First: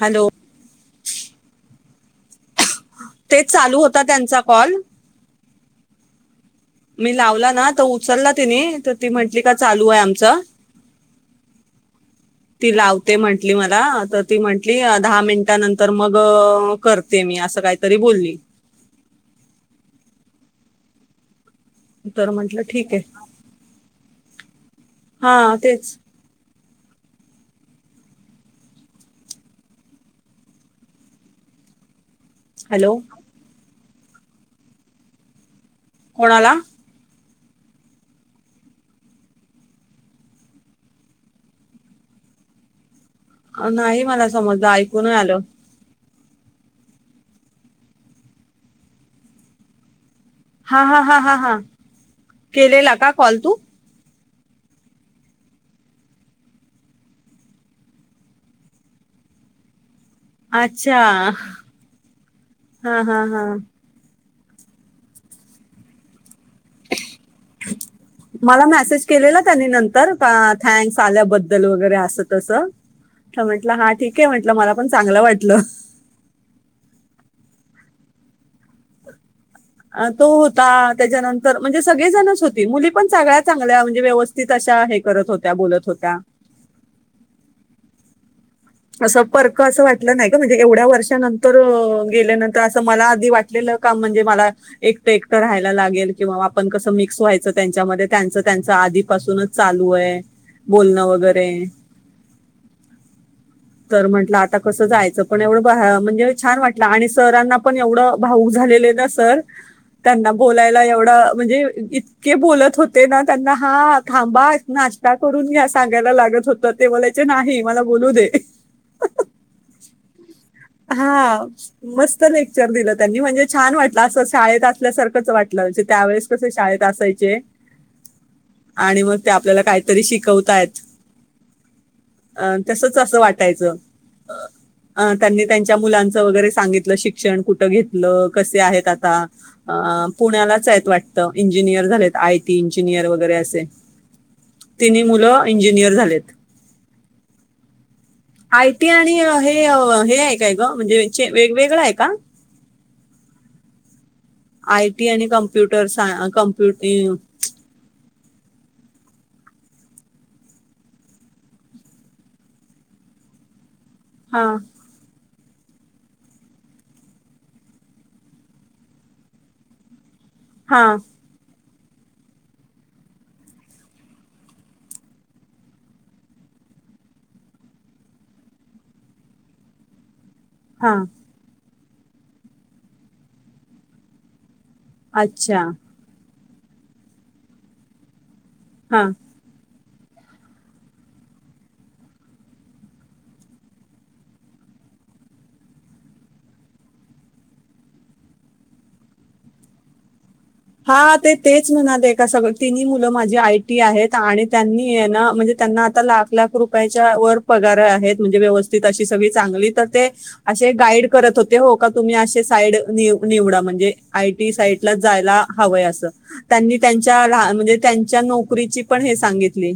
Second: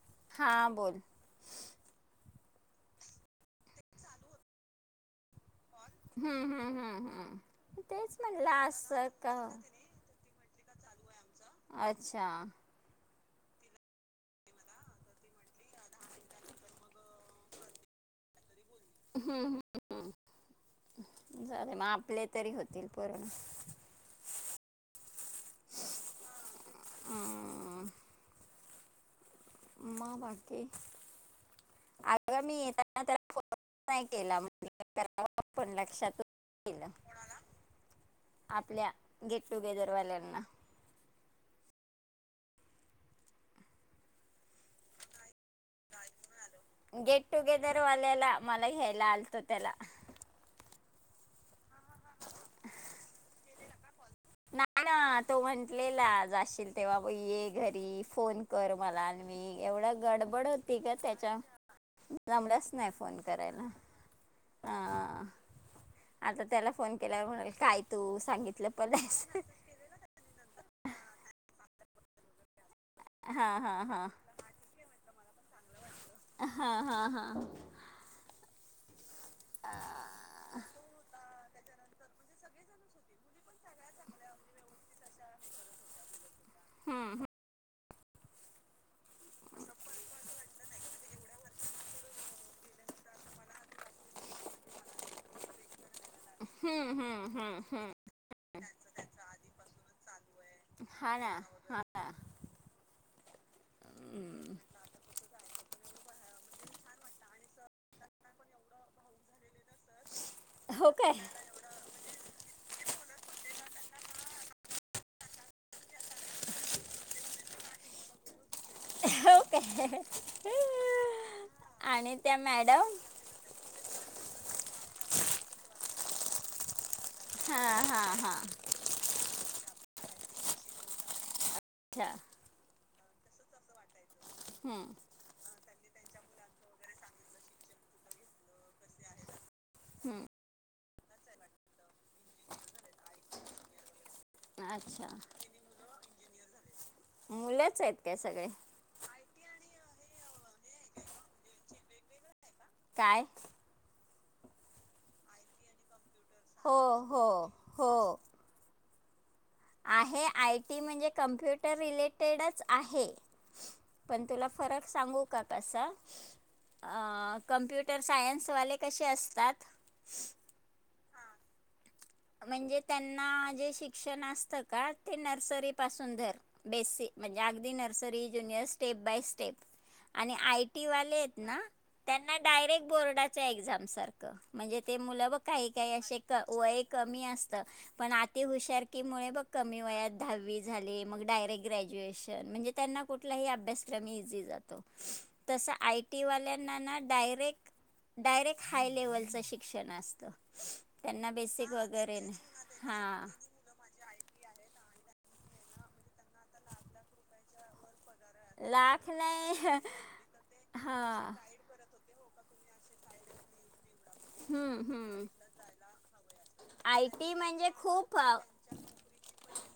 Hello हां बोल तेच चालू होता त्यांचा कॉल हम्म हम्म मी लावला ना हम्म तर तेच उचलला म्हणलं तिने तर असं ती का? म्हंटली चालू आहे आमचं अच्छा ते म्हंटली मला तर ती म्हंटली दहा मिनिटानंतर मग करते मी असं काही काय तरी बोलली. हम्म हम्म हम्म झाले मग आपले तर तरी म्हंटलं होतील ठीक आहे पुरण. हा तेच आ मग बाकी अग मी हॅलो फोन नाही केला कराव म्हणट पण लक्षात कोणाला आपल्या गेट टुगेदर वाल्यांना नाही मला समज ऐकून आलं गेट टुगेदरवाल्याला मला घ्यायला आलत त्याला. हा हा हा हा हा केलेला का कॉल तू? नाही ना तो म्हंटलेला जाशील तेव्हा ब ये घरी फोन कर मला मी एवढं गडबडीत गडबड होती का अच्छा त्याच्या जमल्याच नाही हा फोन हा हा करायला. ह आता त्याला फोन केल्यावर म्हणाल काय तू सांगितलं पण नाही. तर का थँक्स आल्याबद्दल वगैरे असं तसं तर म्हंटलं हा ठीक आहे म्हंटलं मला पण चांगलं वाटलं. हा हा हा अ तो होता त्याच्यानंतर म्हणजे सगळेजणच होती मुली पण सगळ्या चांगल्या म्हणजे व्यवस्थित अशा हे करत होत्या बोलत होत्या. हम्म हम्म असं परक असं वाटलं नाही ग म्हणजे एवढ्या वर्षानंतर गेल्यानंतर तर असं मला आधी वाटलेलं काम म्हणजे मला एकट एकटं राहायला लागेल तर किंवा आपण कसं हम्म, मिक्स हम्म, व्हायचं हम्म. त्यांच्यामध्ये,, त्यांच त्यांच आधीपासूनच चालू आहे. बोलणं हा ना वगैरे. हा, तर म्हटलं आता कसं जायचं. पण एवढं म्हणजे छान वाटलं, आणि सरांना पण एवढं, भाऊक झालेले ना सर. त्यांना बोलायला हो काय एवढं,, म्हणजेऽ बोलत होते ना त्यांना हा,, थांबा, नाश्ता करून घ्या सांगायला लागत होत. ते बोलायचे नाही, मला बोलू दे. हो,, काय, हा आणि मस्त त्या लेक्चर मॅडम. दिलं त्यांनी म्हणजे छान वाटलं असं, शाळेत असल्यासारखंच वाटलं, म्हणजे त्यावेळेस कस शाळेत असयचं. हा हा, हा, आणि मग ते आपल्याला काहीतरी शिकवताय. अच्छा, अ तसच असं वाटायचं. हम्म, अ त्यांनी त्यांच्या मुलांच वगैरे सांगितलं, शिक्षण कुठं घेतलं, कसे आहेत आता. अं, हम्म. पुण्यालाच आहेत वाटतं, इंजिनियर झालेत, आयटी इंजिनियर वगैरे, असे. तिन्ही अच्छा मुलं, इंजिनियर झालेत. मुलंच आहेत काय सगळी. आय टी आणि हे, हे आहे काय ग, म्हणजे वेगळं आहे का? काय? आय टी आणि कम्प्युटर सायनऽ हो हो, हो, आहे, आय टी म्हणजे कम्प्युटर रिलेटेडच आहे. पण हा तुला फरक सांगू का कसा? अं,, कं्प्युटर सायन्सवाले कसे असतात? हा, म्हणजे त्यांना, जे शिक्षण असतं का, ते नर्सरीपासून धरऽ बेसीक,, म्हणजे अगदी nursery junior, step by step आणि आयऽ टी हा वाले त ना, त्यांना डायरेक्ट बोर्डच्या एक्जाम सारखऽ म्हणजे ते मुलं, अच्छा काही काही असे वय कमी असत, पण आऽ ती हुशारकी हा मुळे बघ, कमी वयात दहावी झाली, मग डायरेक्ट ग्रॅज्युएशन, म्हणजे त्यांना कुठलाही अभ्यासक्रम इझी जातो. [inaudible] तसं आय टी वाल्यांना ना डायरेक्ट डायरेक्ट हाय लेव्हलचं शिक्षण असतं हा त्यांना तेच बेसिक म्हणाले वगैरे का सगळं तिन्ही नाही मुलं हा माझी आई आहेत आणि त्यांनी ना म्हणजे त्यांना आता लाख लाख रुप व पार आहेत म्हणजे व्यवस्थ अ लाख सग नाही चांगली तर ते असे हा गाईड करत हो हो का, तुम्ही आसे साईड निवडा, म्हणजे आयटी हम्म साईडलाच हम्म जायला. हवंय असं, त्यांनी आय त्यांच्या टी लान म्हणजे खूप त्यांच्या नोकरीची पण हे सांगितली,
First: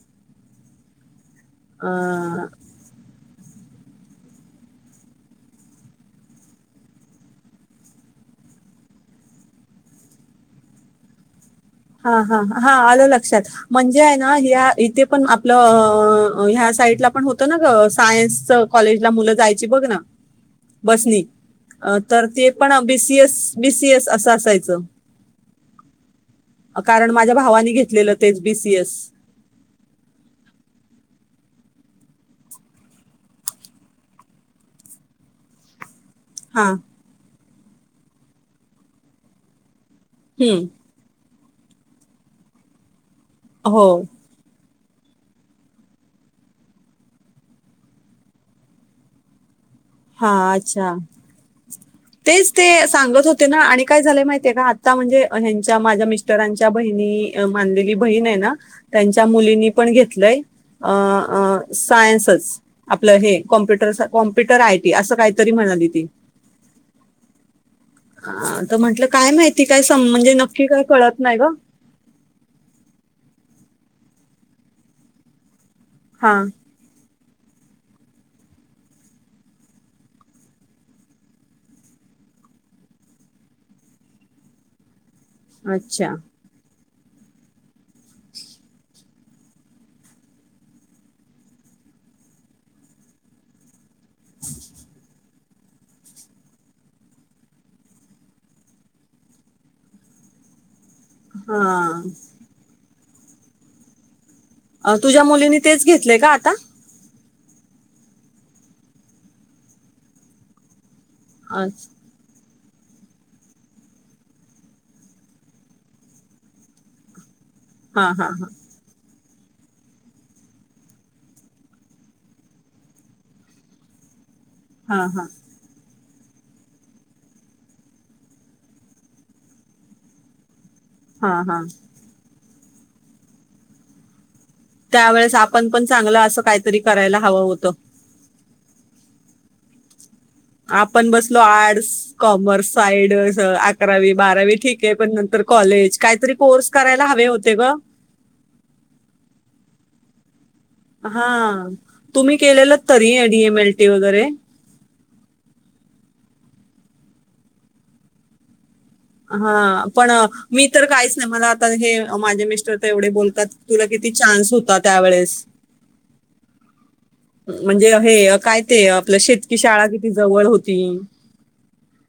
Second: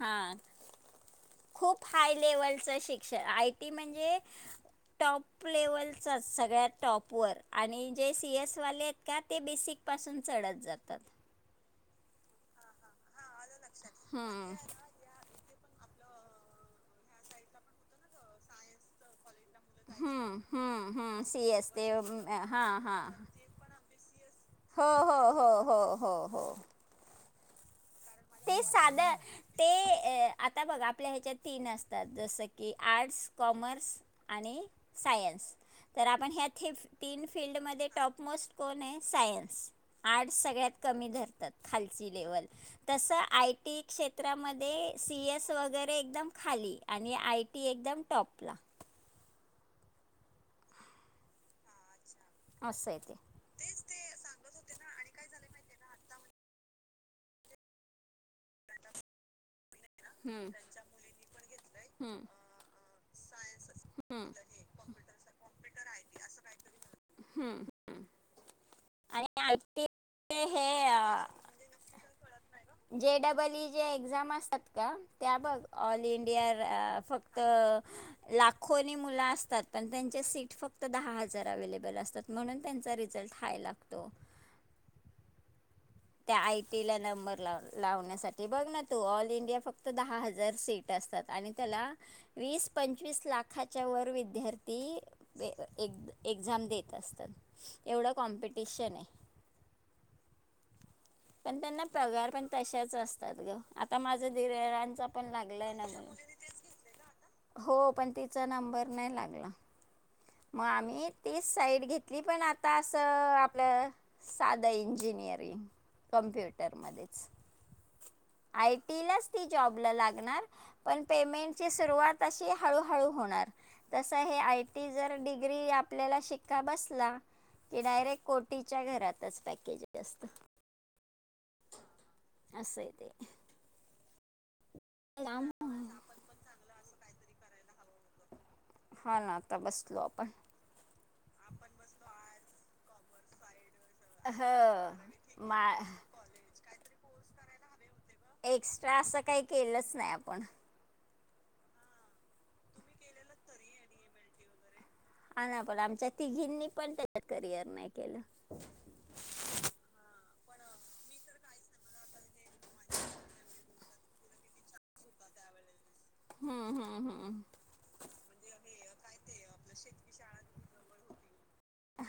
हा, खूप हाय अं, लेवलच शिकऽ श्ष, आय टी म्हणजे टॉप लेवलचाच, सगळ्यात टॉप. पुअर, आणि जे सी एस वाले आहेत का ते बेसिक पासून चढत जातात. हा हा, हा, आलं लक्षात, म्हणजे ना, हम्म. ह इथे पण आपलं, ह्या साईडलाऽ पण होत ना ग, सायन्स कॉलेजला मुलं जायची बघ ना, हम्म हम्म बसनी. हम्म सी एस ते अ अम, तर ते पण हां हां. बीसीएस बीसीएस असं असायचं हो हो हो हो हो हो. कारण माझ्या भावाने घेत ते साध ते अह आता बघ आपल्या ह्याच्यात तीन असतात जसं की आर्ट्स, कॉमर्स आणि सायन्स. तर आपण ह्यात हा हेि तीन फिल्ड मध्ये टॉपमोस्ट कोण आहे? सायन्स. आर्ट्स हम्म सगळ्यात कमी धरतात खालची लेवल तस आय टी हो क्षेत्र त्रामध्ये सी ए वगैरे एकदम खाली आणि आय टी एकदम टॉपला हा अच्छा तेच ते असं आहे सांगत होत ते ना आणि काय झालंय माहिती आहे का आता म्हणजे ह्यांच्या माझ्या मिस्टरांच्या बहिणी मानलेली बहीण आहे ना ते त्यांच्या मुलींनी पण घेतलंय हम्म. अह अह हम्म सायन्सच आपलं हे कॉम्प्युटर हम्म. कॉम्प्युटर आय टी असं काहीतरी म्हणाली ती [inaudible] हम्म. अ तर म्हंटलं आणि काय आय माहिती काय म्हणजे नक्की काय कळत नाही ग काही काळात नाही ग. जे डबल ई जे एक्झाम असतात का त्या बघ ऑल हा इंडिया फक्त लाखोनी मुलं असतात पण त्यांचे सीट फक्त दहा हजार अवेलेबल असतात म्हणून त्यांचा रिझल्ट हाय लागतो. अच्छा. त्या आय टी ला नंबर लाव लावण्यासाठी बघ ना तू ऑल इंडिया फक्त दहा हजार सीट असतात आणि त्याला वीस पंचवीस लाखाच्या वर विद्यार्थी ते एक एक्झाम देत असतात एवढं कॉम्पिटिशन आहे. पण त्यांना हा पगार पण तशाच असतात ग आता माझं धीररांचां तुझ्या पण मुलीनी लागलं आहे तेच ना घेतलंय का आता [inaudible] हो पण तिचा नंबर नाही लागला मग आम्ही तीच साईड अच्छा. घेतली पण आता असं आपलं साधं इंजिनिअरिंग कंप्युटरमध्येच हा हा हा. आय टी लाच ती जॉबला लागणार पण पेमेंटची सुरुवात अशी हळूहळू होणार तस हे आय टी हा जर हा डिग्री आप आपल्याला शिक्का बसला की डायरेक्ट कोटीच्या घरातच पॅकेज असतं हा हा. असं आहे ते. त्यावेेळेस आपण पण चांगलं असं काहीतरी करायला हवं होतं हा ना आता बसलो आपण आपण बसलो आर्टस कॉमर्स साईड अकरावी ह बारावी ठीक आहे पण नंतर मा कॉलेज काहीतरी कोर्स करायला हवे होते ग एक्स्ट्रा असं काही केलंच नाही आपण. हा तुम्ही केलेलं तरी ये डी एम एल टी वगैरे हा ना पण आमच्या तिघींनी पण त्याच्यात करिअर नाही केलं हा पण मी तर काहीच नाही मला आता हे माझे मिस्टर तर एवढे बोलतात तुला किती चान्स होतात हम्म हम्म हम्म म्हणजे हे काय ते आपलं शेतकी शाळा किती जवळ होती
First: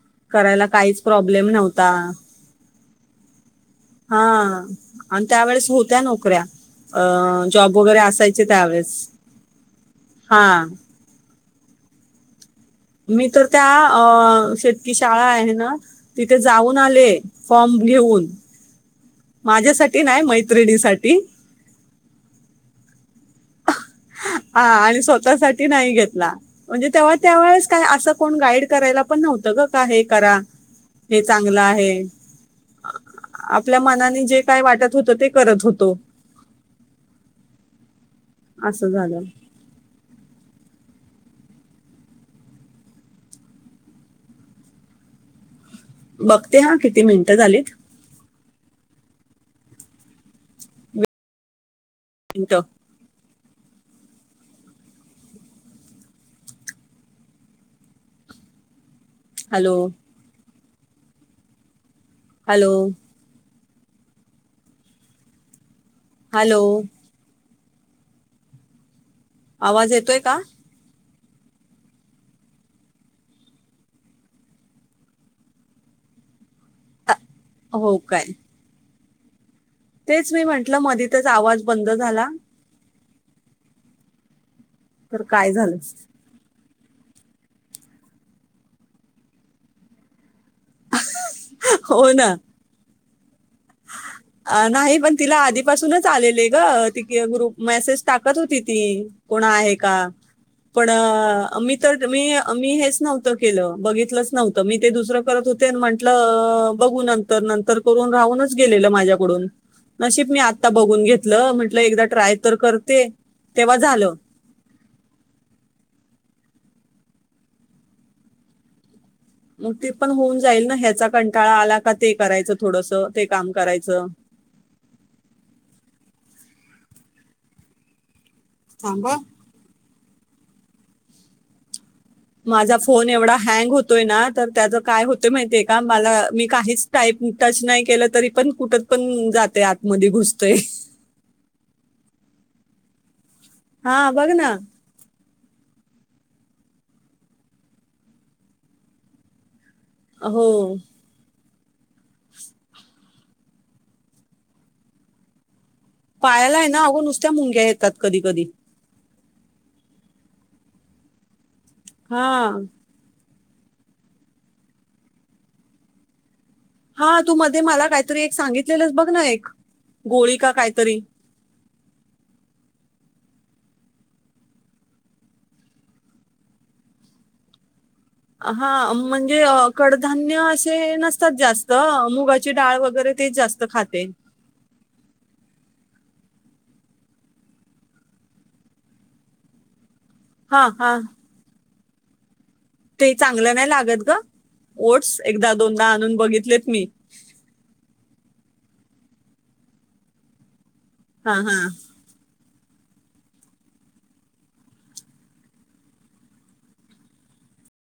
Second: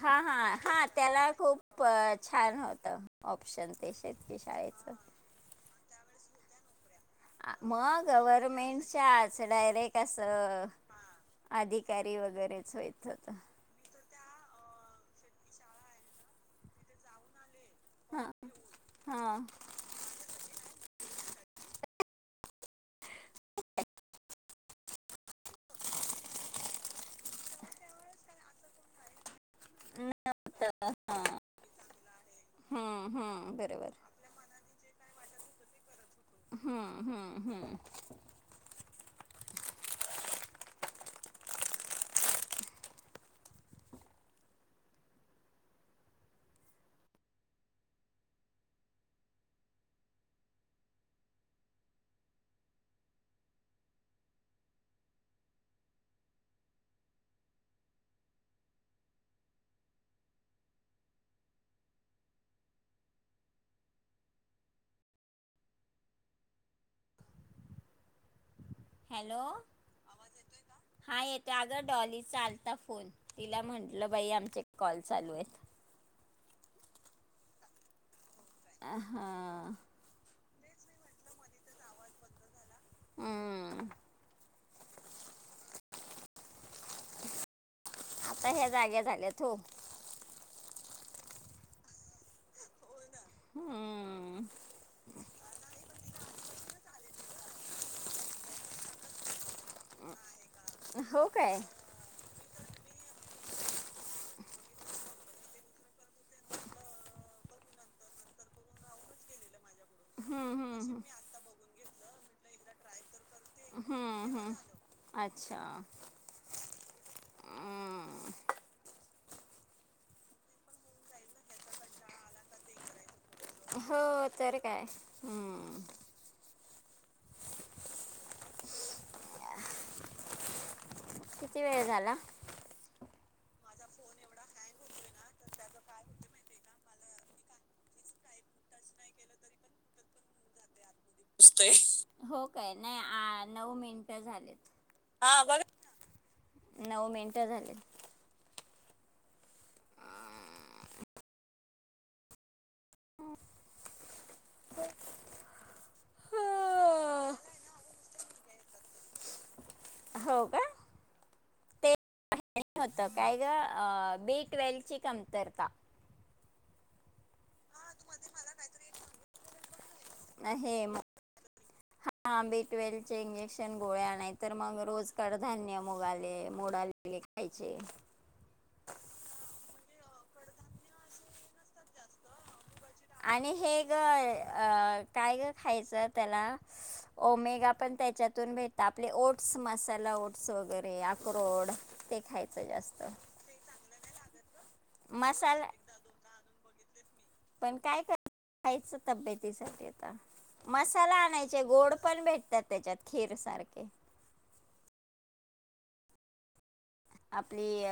हा हा करायला हा काहीच त्याला प्रॉब्लेम खूप नव्हता. छान होतं ऑप्शन ते हा शेतकी शाळेचं आणि त्यावेेळेस होत्या नोकऱ्या अ जॉब वगैरे मग असायचे त्यावेळेस. गव्हर्मेंटच्याच डायरेक्ट हा असं अधिकारी वगैरेच होय मी तर त्या शेतकी शाळा आहे ना तिथे जाऊन आले फॉर्म घेऊन हा हा माझ्यासाठी नाही मैत्रिणीसाठी हा आणि स्वतःसाठी नाही घेतला म्हणजे तेव्हा त्यावेेळेस काय असं कोण गाईड करायला पण नव्हतं ग का हे करा हे चांगलं आहे हम्म हम्म आपल्या बरोबर मनाने जे काय वाटत होत ते करत होतो हम हम् हम् असं झालं बघते हा किती मिनिटं झालीत त तो हॅलो हॅलो हॅलो हॅलो आवाज येतोय का हा येतं अगं डॉली चालता फोन तिला म्हंटलं बाई आमचे कॉल चालू आहेत हो काय आहाा तेच मी म्हंटलं मधीतच आवाज बंद झाला हमम तर काय झालं आता ह्या जागे झाल्यात हो हो ना हम्म नाही पण तिला आधीपासूनच आलेले आहे ग ति ग्रुप मेसेज टाकत होती ती कोणा आहे का पण हो काय तर मी मी हेच नव्हतं केलं बघितलंच नव्हतं मी ते दुसरं करत होते आणि म्हंटलं बघू तर नंतर करून राहूनच गेलेलं माझ्याकडून नशब मी हम्म, आता हम्म, बघून घेतलं म्हंटलं एकदा ट्राय तर करते तेव्हा झालं. हम्म हम्म अच्छा हमम मग ती पण होऊन जाईल ना ह्याचा कंटाळा आला का ते करायचं थोडस हो तर काय हम्म थांबा किती वेळ झाला माझा फोन एवढा हँग होतोय ना तर त्याचं काय होते माहितीय का मला मी काहीच टाईप टच नाही केलं तरी पण कुठत पण जाते आतमध्ये घुसत हो काय नाही नऊ हा मिनिट बघ ना झालेत ह नऊ मिेनटल हो पायाला आहे ना अगो नुसत्या हो मुंग्या येतात कधी कधी हो का हा होत काय ग बी ट्वेल्व ची कमतर का हा तू मध्ये मला काहीतरी एक सांगितलेलंस बघ ना एक गोळी का आहे काहीतरी मग [inaudible] हाबी ट्वेल्व चे इंजेक्शन गोळ्या नाही तर मग रोज कडधान्य मुगाले मोडाले जायचे हा म्हणजे कडधान्य असे नसतात जास्त मुगाची डाळ वगैरे ते आणि जास्त हे ग खाते अ काय ग खायचं त्याला ओमेगा पण त्याच्यातून भेट आपले ओट्स मसाला ओट ्स हा हा वगैरे अक्रोड ते खायचं जास्त ते चांगलं नाही लागत ग ओट्स एकदा मसाला दोनदा आणून बघितलेत मी पण काय करयच तब्येतीसाठी आता मसाला हा हा आणायचे गोड पण भेटतात त्याच्यात खीर सारखे आपली